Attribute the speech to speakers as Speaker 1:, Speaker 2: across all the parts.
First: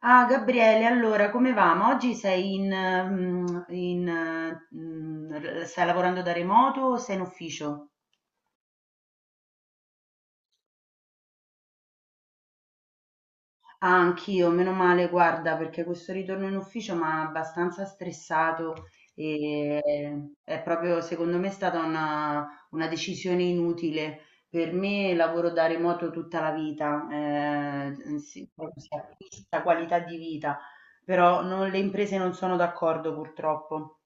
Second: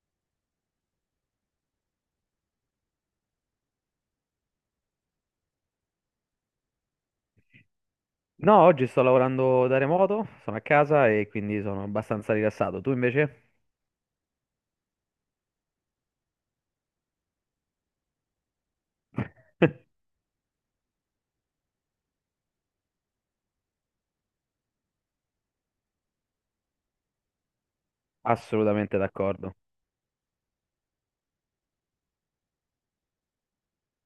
Speaker 1: Ah, Gabriele, allora come va? Ma oggi sei in, in, mm, r- stai lavorando da remoto o sei in ufficio?
Speaker 2: No, oggi sto lavorando da remoto, sono a casa e quindi sono abbastanza rilassato. Tu invece?
Speaker 1: Ah, anch'io, meno male, guarda, perché questo ritorno in ufficio mi ha abbastanza stressato e è proprio, secondo me, è stata una decisione inutile. Per me lavoro da remoto tutta la vita, si, proprio si
Speaker 2: Assolutamente d'accordo.
Speaker 1: acquista qualità di vita, però le imprese non sono d'accordo, purtroppo.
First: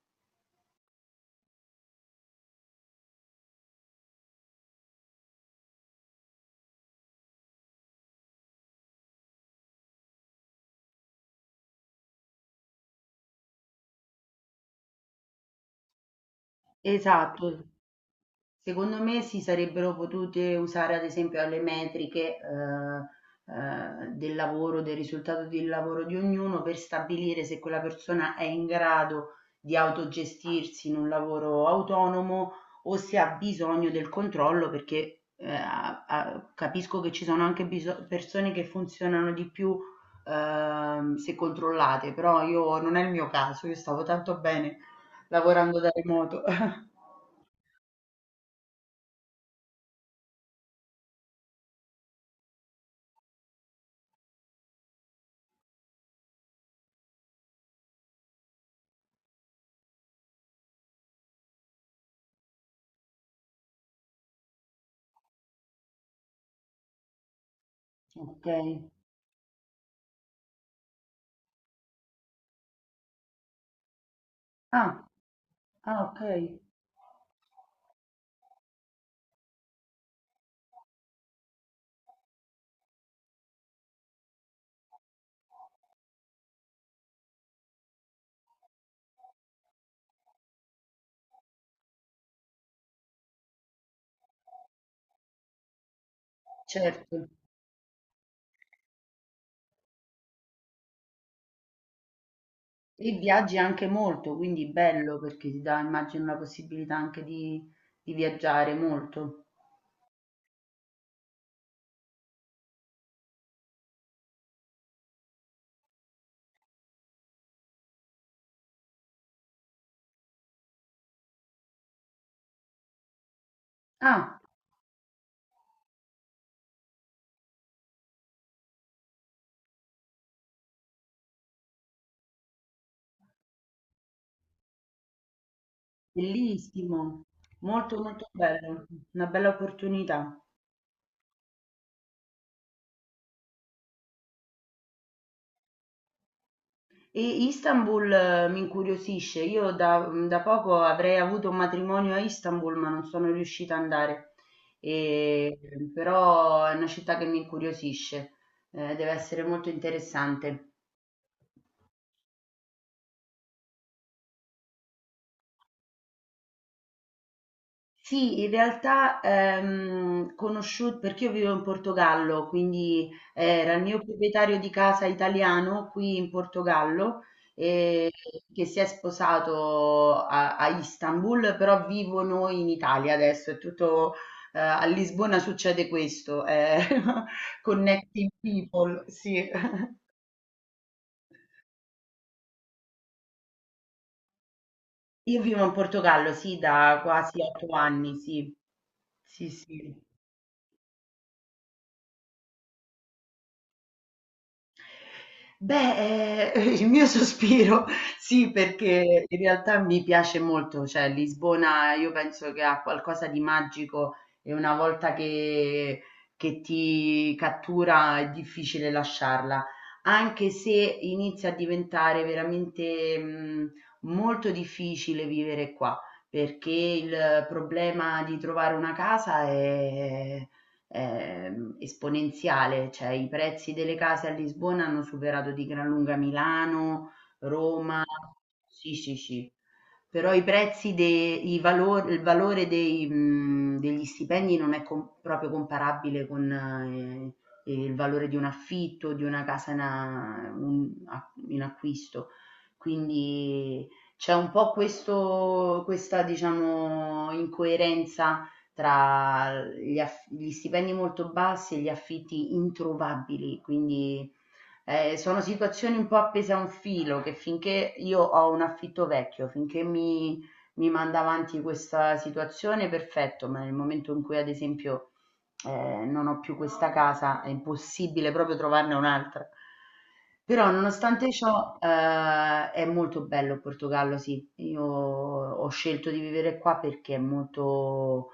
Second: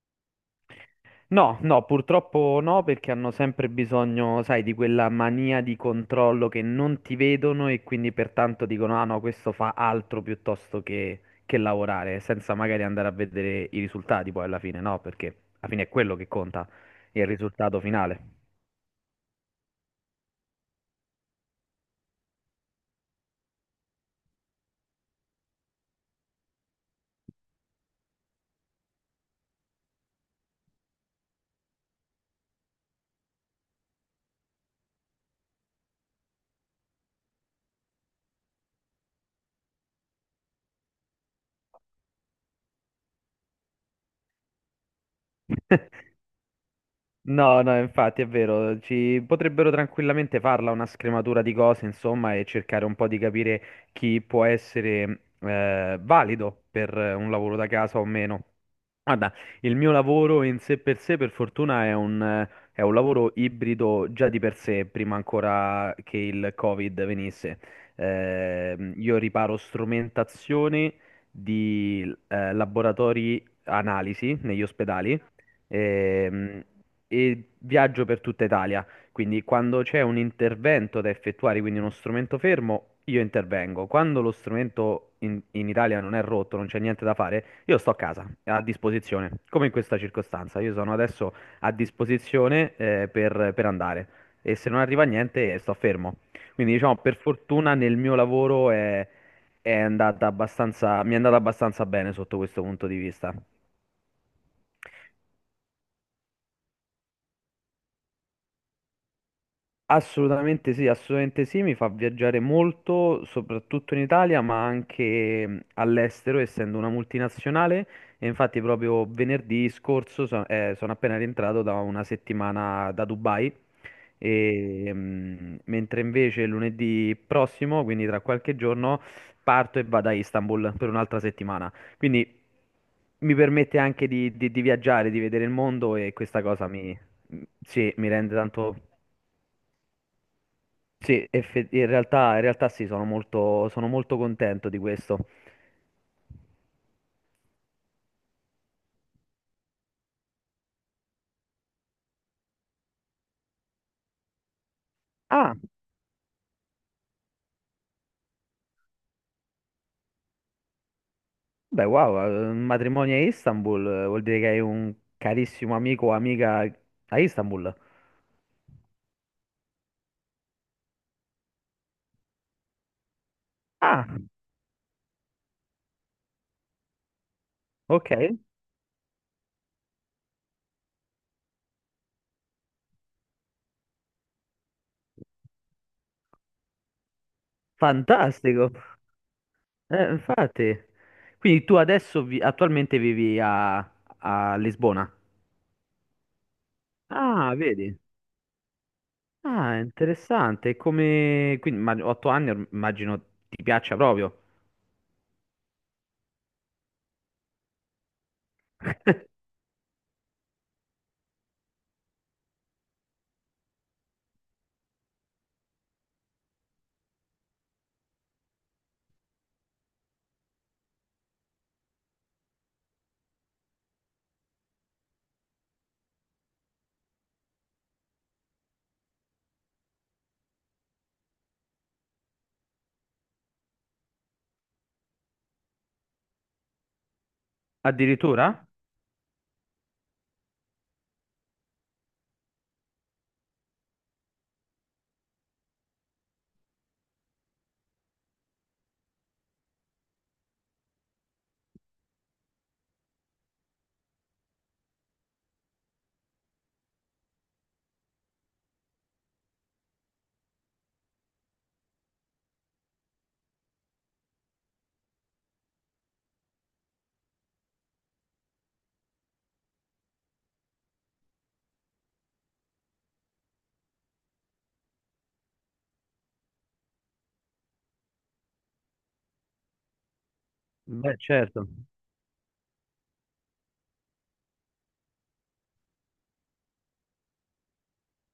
Speaker 2: No, no, purtroppo no, perché hanno sempre bisogno, sai, di quella mania di controllo che non ti vedono e quindi pertanto dicono, ah no, questo fa altro piuttosto che lavorare, senza magari andare a vedere i risultati poi alla fine, no, perché alla fine è quello che conta, il
Speaker 1: Esatto.
Speaker 2: risultato finale.
Speaker 1: Secondo me si sarebbero potute usare ad esempio alle metriche, del lavoro, del risultato del lavoro di ognuno per stabilire se quella persona è in grado di autogestirsi in un lavoro autonomo o se ha bisogno del controllo perché capisco che ci sono anche persone che funzionano di più, se controllate, però io non è il mio caso, io stavo tanto bene lavorando da remoto.
Speaker 2: No, no, infatti è vero, ci potrebbero tranquillamente farla una scrematura di cose, insomma, e cercare un po' di capire chi può essere valido per un lavoro da casa o meno. Guarda, il mio lavoro in sé, per fortuna, è un lavoro ibrido già di per sé, prima ancora che il Covid venisse.
Speaker 1: Ok.
Speaker 2: Io riparo strumentazioni di laboratori analisi negli
Speaker 1: Ah.
Speaker 2: ospedali
Speaker 1: Ah, okay,
Speaker 2: ehm, e viaggio per tutta Italia. Quindi quando c'è un intervento da effettuare, quindi uno strumento fermo, io intervengo. Quando lo strumento in Italia non è rotto, non c'è niente da fare, io sto a casa, a disposizione, come in questa circostanza. Io sono adesso a disposizione, per andare e se non arriva niente, sto fermo. Quindi diciamo, per
Speaker 1: certo.
Speaker 2: fortuna nel mio lavoro mi è andata abbastanza bene sotto questo punto di
Speaker 1: E
Speaker 2: vista.
Speaker 1: viaggi anche molto, quindi bello perché ti dà, immagino, la possibilità anche di viaggiare molto.
Speaker 2: Assolutamente sì, mi fa viaggiare molto, soprattutto in Italia, ma anche all'estero, essendo una multinazionale. E infatti proprio venerdì scorso sono appena rientrato da una settimana da Dubai,
Speaker 1: Ah,
Speaker 2: e, mentre invece lunedì prossimo, quindi tra qualche giorno, parto e vado a Istanbul per un'altra settimana. Quindi mi permette anche di viaggiare, di vedere il mondo e questa cosa mi,
Speaker 1: bellissimo,
Speaker 2: sì,
Speaker 1: molto
Speaker 2: mi
Speaker 1: molto
Speaker 2: rende tanto.
Speaker 1: bello, una bella opportunità.
Speaker 2: Sì, in realtà sì, sono molto contento di questo.
Speaker 1: E Istanbul mi incuriosisce, io da poco avrei avuto un matrimonio a Istanbul, ma non sono riuscita ad andare.
Speaker 2: Ah,
Speaker 1: E- Però è una città che mi incuriosisce. Deve essere molto interessante.
Speaker 2: beh, wow, un matrimonio a Istanbul vuol dire che hai un carissimo amico o amica a Istanbul.
Speaker 1: Sì, in realtà, conosciu perché io vivo in Portogallo, quindi era il mio
Speaker 2: Ah,
Speaker 1: proprietario di casa italiano qui in Portogallo, eh,
Speaker 2: ok,
Speaker 1: che si è sposato a Istanbul, però vivo noi in Italia adesso, è tutto, a Lisbona succede questo, connecting
Speaker 2: fantastico.
Speaker 1: people, sì.
Speaker 2: Infatti, quindi tu adesso attualmente vivi a Lisbona.
Speaker 1: Io vivo in Portogallo, sì, da quasi
Speaker 2: Ah,
Speaker 1: otto
Speaker 2: vedi.
Speaker 1: anni, sì, sì,
Speaker 2: Ah,
Speaker 1: sì.
Speaker 2: interessante. Quindi, ma, 8 anni immagino ti piaccia proprio.
Speaker 1: Beh, il mio sospiro sì, perché in realtà mi piace molto, cioè Lisbona io penso che ha qualcosa di magico e una volta che ti cattura è difficile lasciarla, anche se inizia a diventare veramente molto difficile vivere qua, perché il problema di trovare una casa è esponenziale, cioè i prezzi delle case a Lisbona hanno superato di gran lunga Milano, Roma.
Speaker 2: Addirittura?
Speaker 1: Sì, sì, sì. Però i prezzi, il valore degli stipendi non è proprio comparabile con il valore di un affitto, di una casa in acquisto. Quindi c'è un po' questa, diciamo, incoerenza tra gli stipendi molto bassi e gli affitti introvabili, quindi sono situazioni un po' appese a un filo che finché io ho un affitto vecchio, finché mi manda avanti questa situazione, perfetto, ma nel momento in cui ad esempio non ho più questa casa, è impossibile proprio trovarne un'altra. Però
Speaker 2: Beh,
Speaker 1: nonostante
Speaker 2: certo.
Speaker 1: ciò, è molto bello il Portogallo, sì. Io ho scelto di vivere qua perché è molto.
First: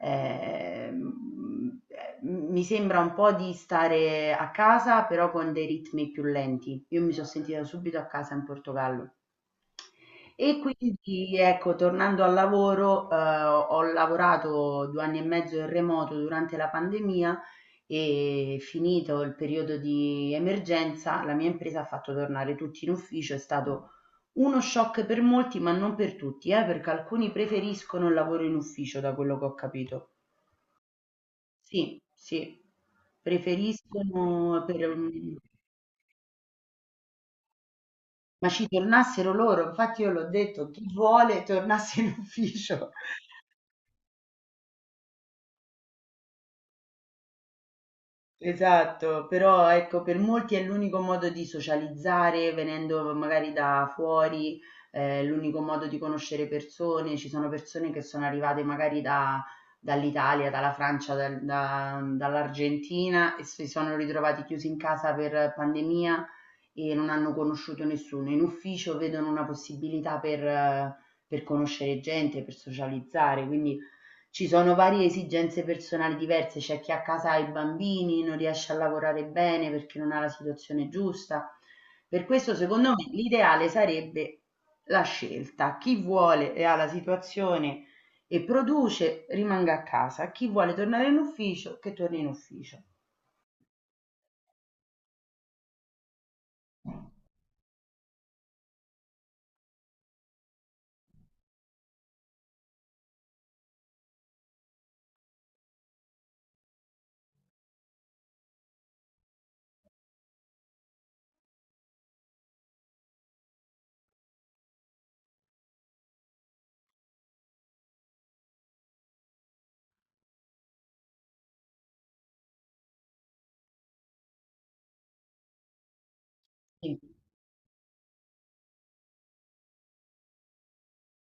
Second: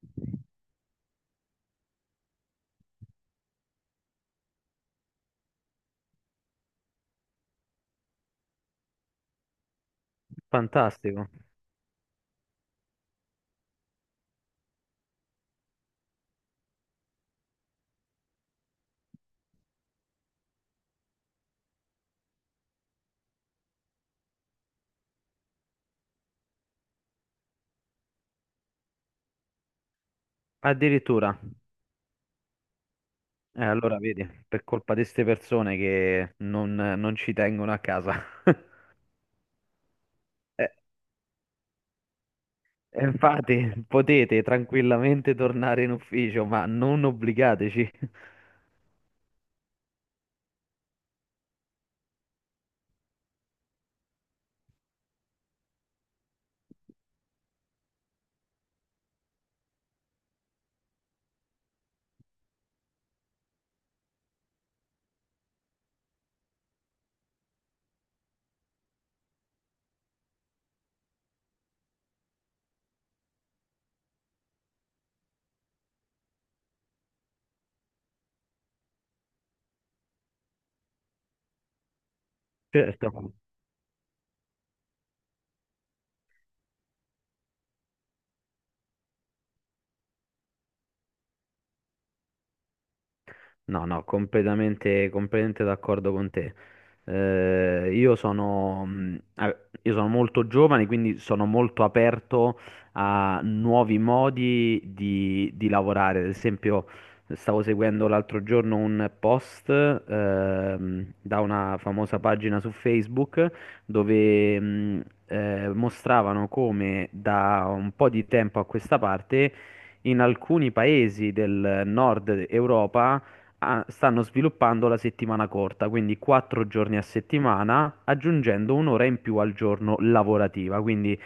Speaker 1: Ehm, Mi sembra un po' di stare a casa, però con dei ritmi più lenti. Io mi sono sentita subito a casa in Portogallo. E
Speaker 2: Fantastico.
Speaker 1: quindi, ecco, tornando al lavoro, ho lavorato 2 anni e mezzo in remoto durante la pandemia e finito il periodo di emergenza, la mia impresa ha fatto tornare tutti in ufficio. È stato uno shock per molti, ma non per tutti, perché alcuni preferiscono il lavoro in ufficio, da quello che ho capito.
Speaker 2: Addirittura.
Speaker 1: Sì, sì,
Speaker 2: Allora vedi, per
Speaker 1: preferiscono per
Speaker 2: colpa di queste
Speaker 1: mhmm,
Speaker 2: persone che non ci tengono a casa.
Speaker 1: ma ci tornassero loro, infatti io l'ho
Speaker 2: Eh,
Speaker 1: detto: "Chi vuole tornasse in ufficio".
Speaker 2: Infatti, potete tranquillamente tornare in ufficio, ma non obbligateci.
Speaker 1: Esatto, però ecco, per molti è l'unico modo di socializzare, venendo magari da fuori, l'unico modo di conoscere persone. Ci sono persone che sono arrivate magari dall'Italia, dalla Francia, dall'Argentina e si sono ritrovati chiusi in casa per pandemia e non hanno conosciuto nessuno. In ufficio vedono una possibilità per conoscere gente, per socializzare, quindi ci sono varie esigenze personali diverse, c'è chi a casa ha i bambini, non riesce a lavorare bene perché non ha la situazione giusta. Per questo, secondo me,
Speaker 2: Certo.
Speaker 1: l'ideale sarebbe la scelta. Chi vuole e ha la situazione e produce, rimanga a casa. Chi vuole tornare in ufficio, che torni in ufficio.
Speaker 2: No, no, completamente d'accordo con te. Io sono molto giovane, quindi sono molto aperto a nuovi modi di lavorare. Ad esempio, stavo seguendo l'altro giorno un post, da una famosa pagina su Facebook dove, mostravano come da un po' di tempo a questa parte in alcuni paesi del nord Europa stanno sviluppando la settimana corta, quindi quattro giorni
Speaker 1: Sì.
Speaker 2: a settimana, aggiungendo un'ora in più al giorno lavorativa. Quindi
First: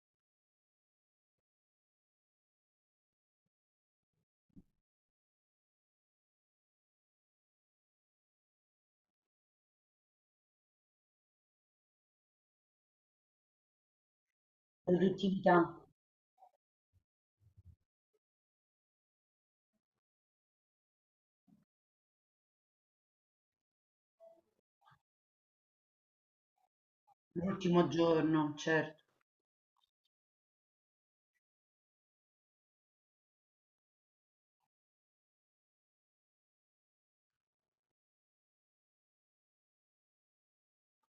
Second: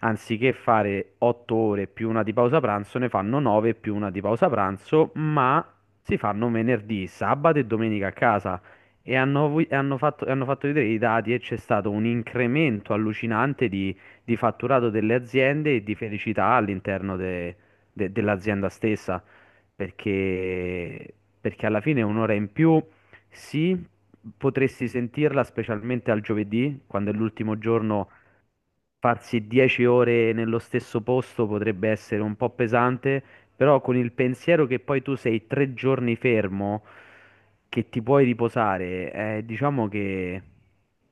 Speaker 2: anziché fare 8 ore più una di pausa pranzo, ne fanno nove più una di pausa pranzo, ma si fanno venerdì, sabato e domenica a casa. Hanno fatto vedere i dati e c'è stato un incremento allucinante di fatturato delle
Speaker 1: Produttività.
Speaker 2: aziende e di felicità all'interno dell'azienda stessa perché, perché, alla fine un'ora in più, sì, potresti sentirla specialmente al giovedì, quando è l'ultimo
Speaker 1: L'ultimo
Speaker 2: giorno,
Speaker 1: giorno, certo.
Speaker 2: farsi 10 ore nello stesso posto potrebbe essere un po' pesante, però con il pensiero che poi tu sei 3 giorni fermo, che ti puoi riposare, diciamo che,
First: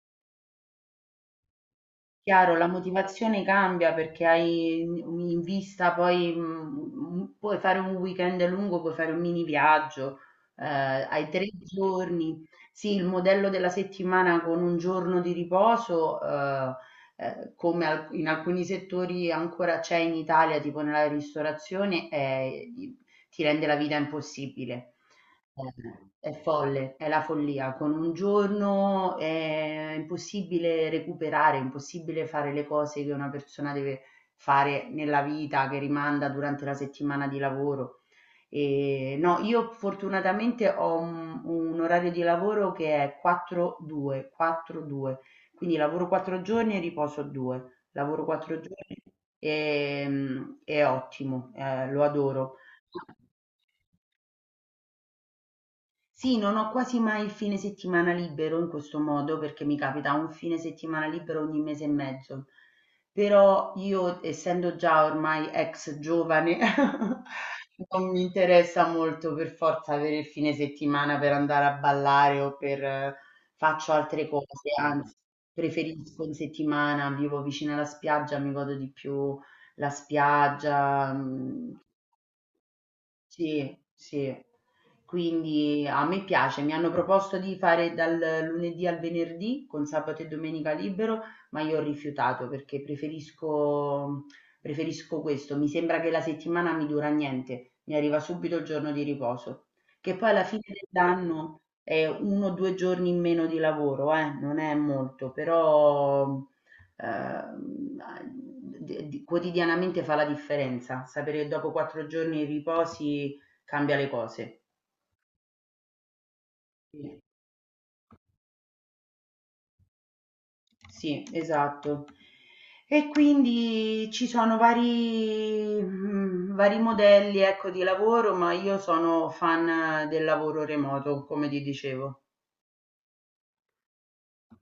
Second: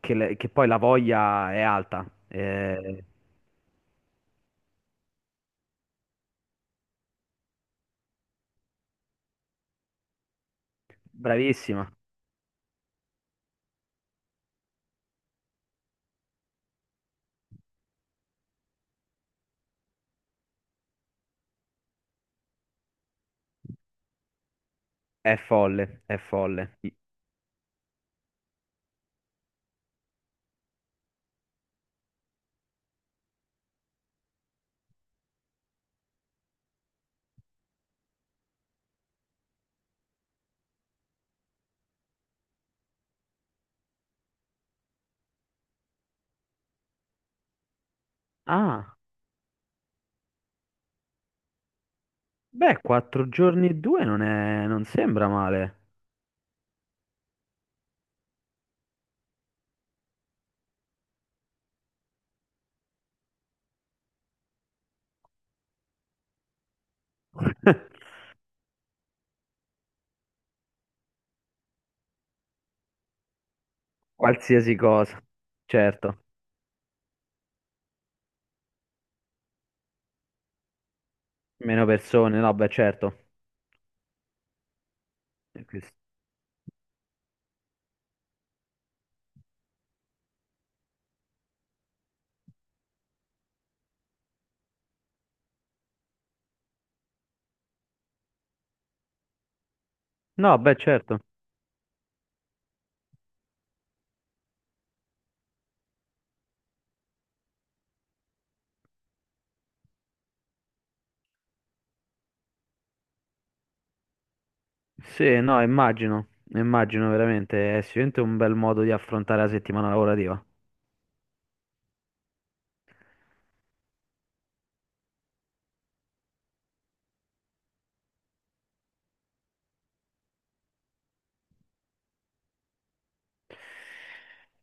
Speaker 2: che le- che poi la voglia è alta.
Speaker 1: Chiaro, la motivazione cambia perché hai in vista poi, puoi fare un weekend lungo, puoi fare un mini viaggio, hai 3
Speaker 2: Bravissima,
Speaker 1: giorni. Sì, il modello della settimana con un giorno di riposo, come al in alcuni settori ancora c'è in Italia, tipo nella ristorazione, i ti rende la vita impossibile.
Speaker 2: è folle, è
Speaker 1: È
Speaker 2: folle.
Speaker 1: folle, è la follia. Con un giorno è impossibile recuperare, è impossibile fare le cose che una persona deve fare nella vita, che rimanda durante la settimana di lavoro. E, no, io fortunatamente ho un orario di lavoro che è 4-2, 4-2, quindi lavoro 4 giorni e riposo 2, lavoro 4
Speaker 2: Ah.
Speaker 1: giorni e, è ottimo, lo adoro.
Speaker 2: Beh, 4 giorni e due non sembra male.
Speaker 1: Sì, non ho quasi mai il fine settimana libero in questo modo, perché mi capita un fine settimana libero ogni mese e mezzo. Però io, essendo già ormai ex giovane, non mi interessa molto per forza avere il fine settimana per andare a ballare o per faccio altre cose,
Speaker 2: Qualsiasi
Speaker 1: anzi,
Speaker 2: cosa. Certo.
Speaker 1: preferisco in settimana, vivo vicino alla spiaggia, mi godo di più la spiaggia. Mm,
Speaker 2: Meno persone, no, beh, certo.
Speaker 1: sì, sì.
Speaker 2: E
Speaker 1: Quindi
Speaker 2: questo-
Speaker 1: a me piace, mi hanno proposto di fare dal lunedì al venerdì con sabato e domenica libero, ma io ho rifiutato perché preferisco, preferisco questo. Mi sembra che la settimana mi dura niente, mi arriva subito il giorno di riposo, che poi alla
Speaker 2: No,
Speaker 1: fine
Speaker 2: beh, certo.
Speaker 1: dell'anno è 1 o 2 giorni in meno di lavoro, non è molto, però quotidianamente fa la differenza, sapere che dopo 4 giorni di riposi cambia le cose.
Speaker 2: Sì, no, immagino. Immagino
Speaker 1: Sì.
Speaker 2: veramente. È sicuramente un bel modo di affrontare la settimana lavorativa.
Speaker 1: Sì, esatto. E quindi ci sono vari modelli, ecco, di lavoro, ma io sono fan del lavoro remoto, come ti dicevo.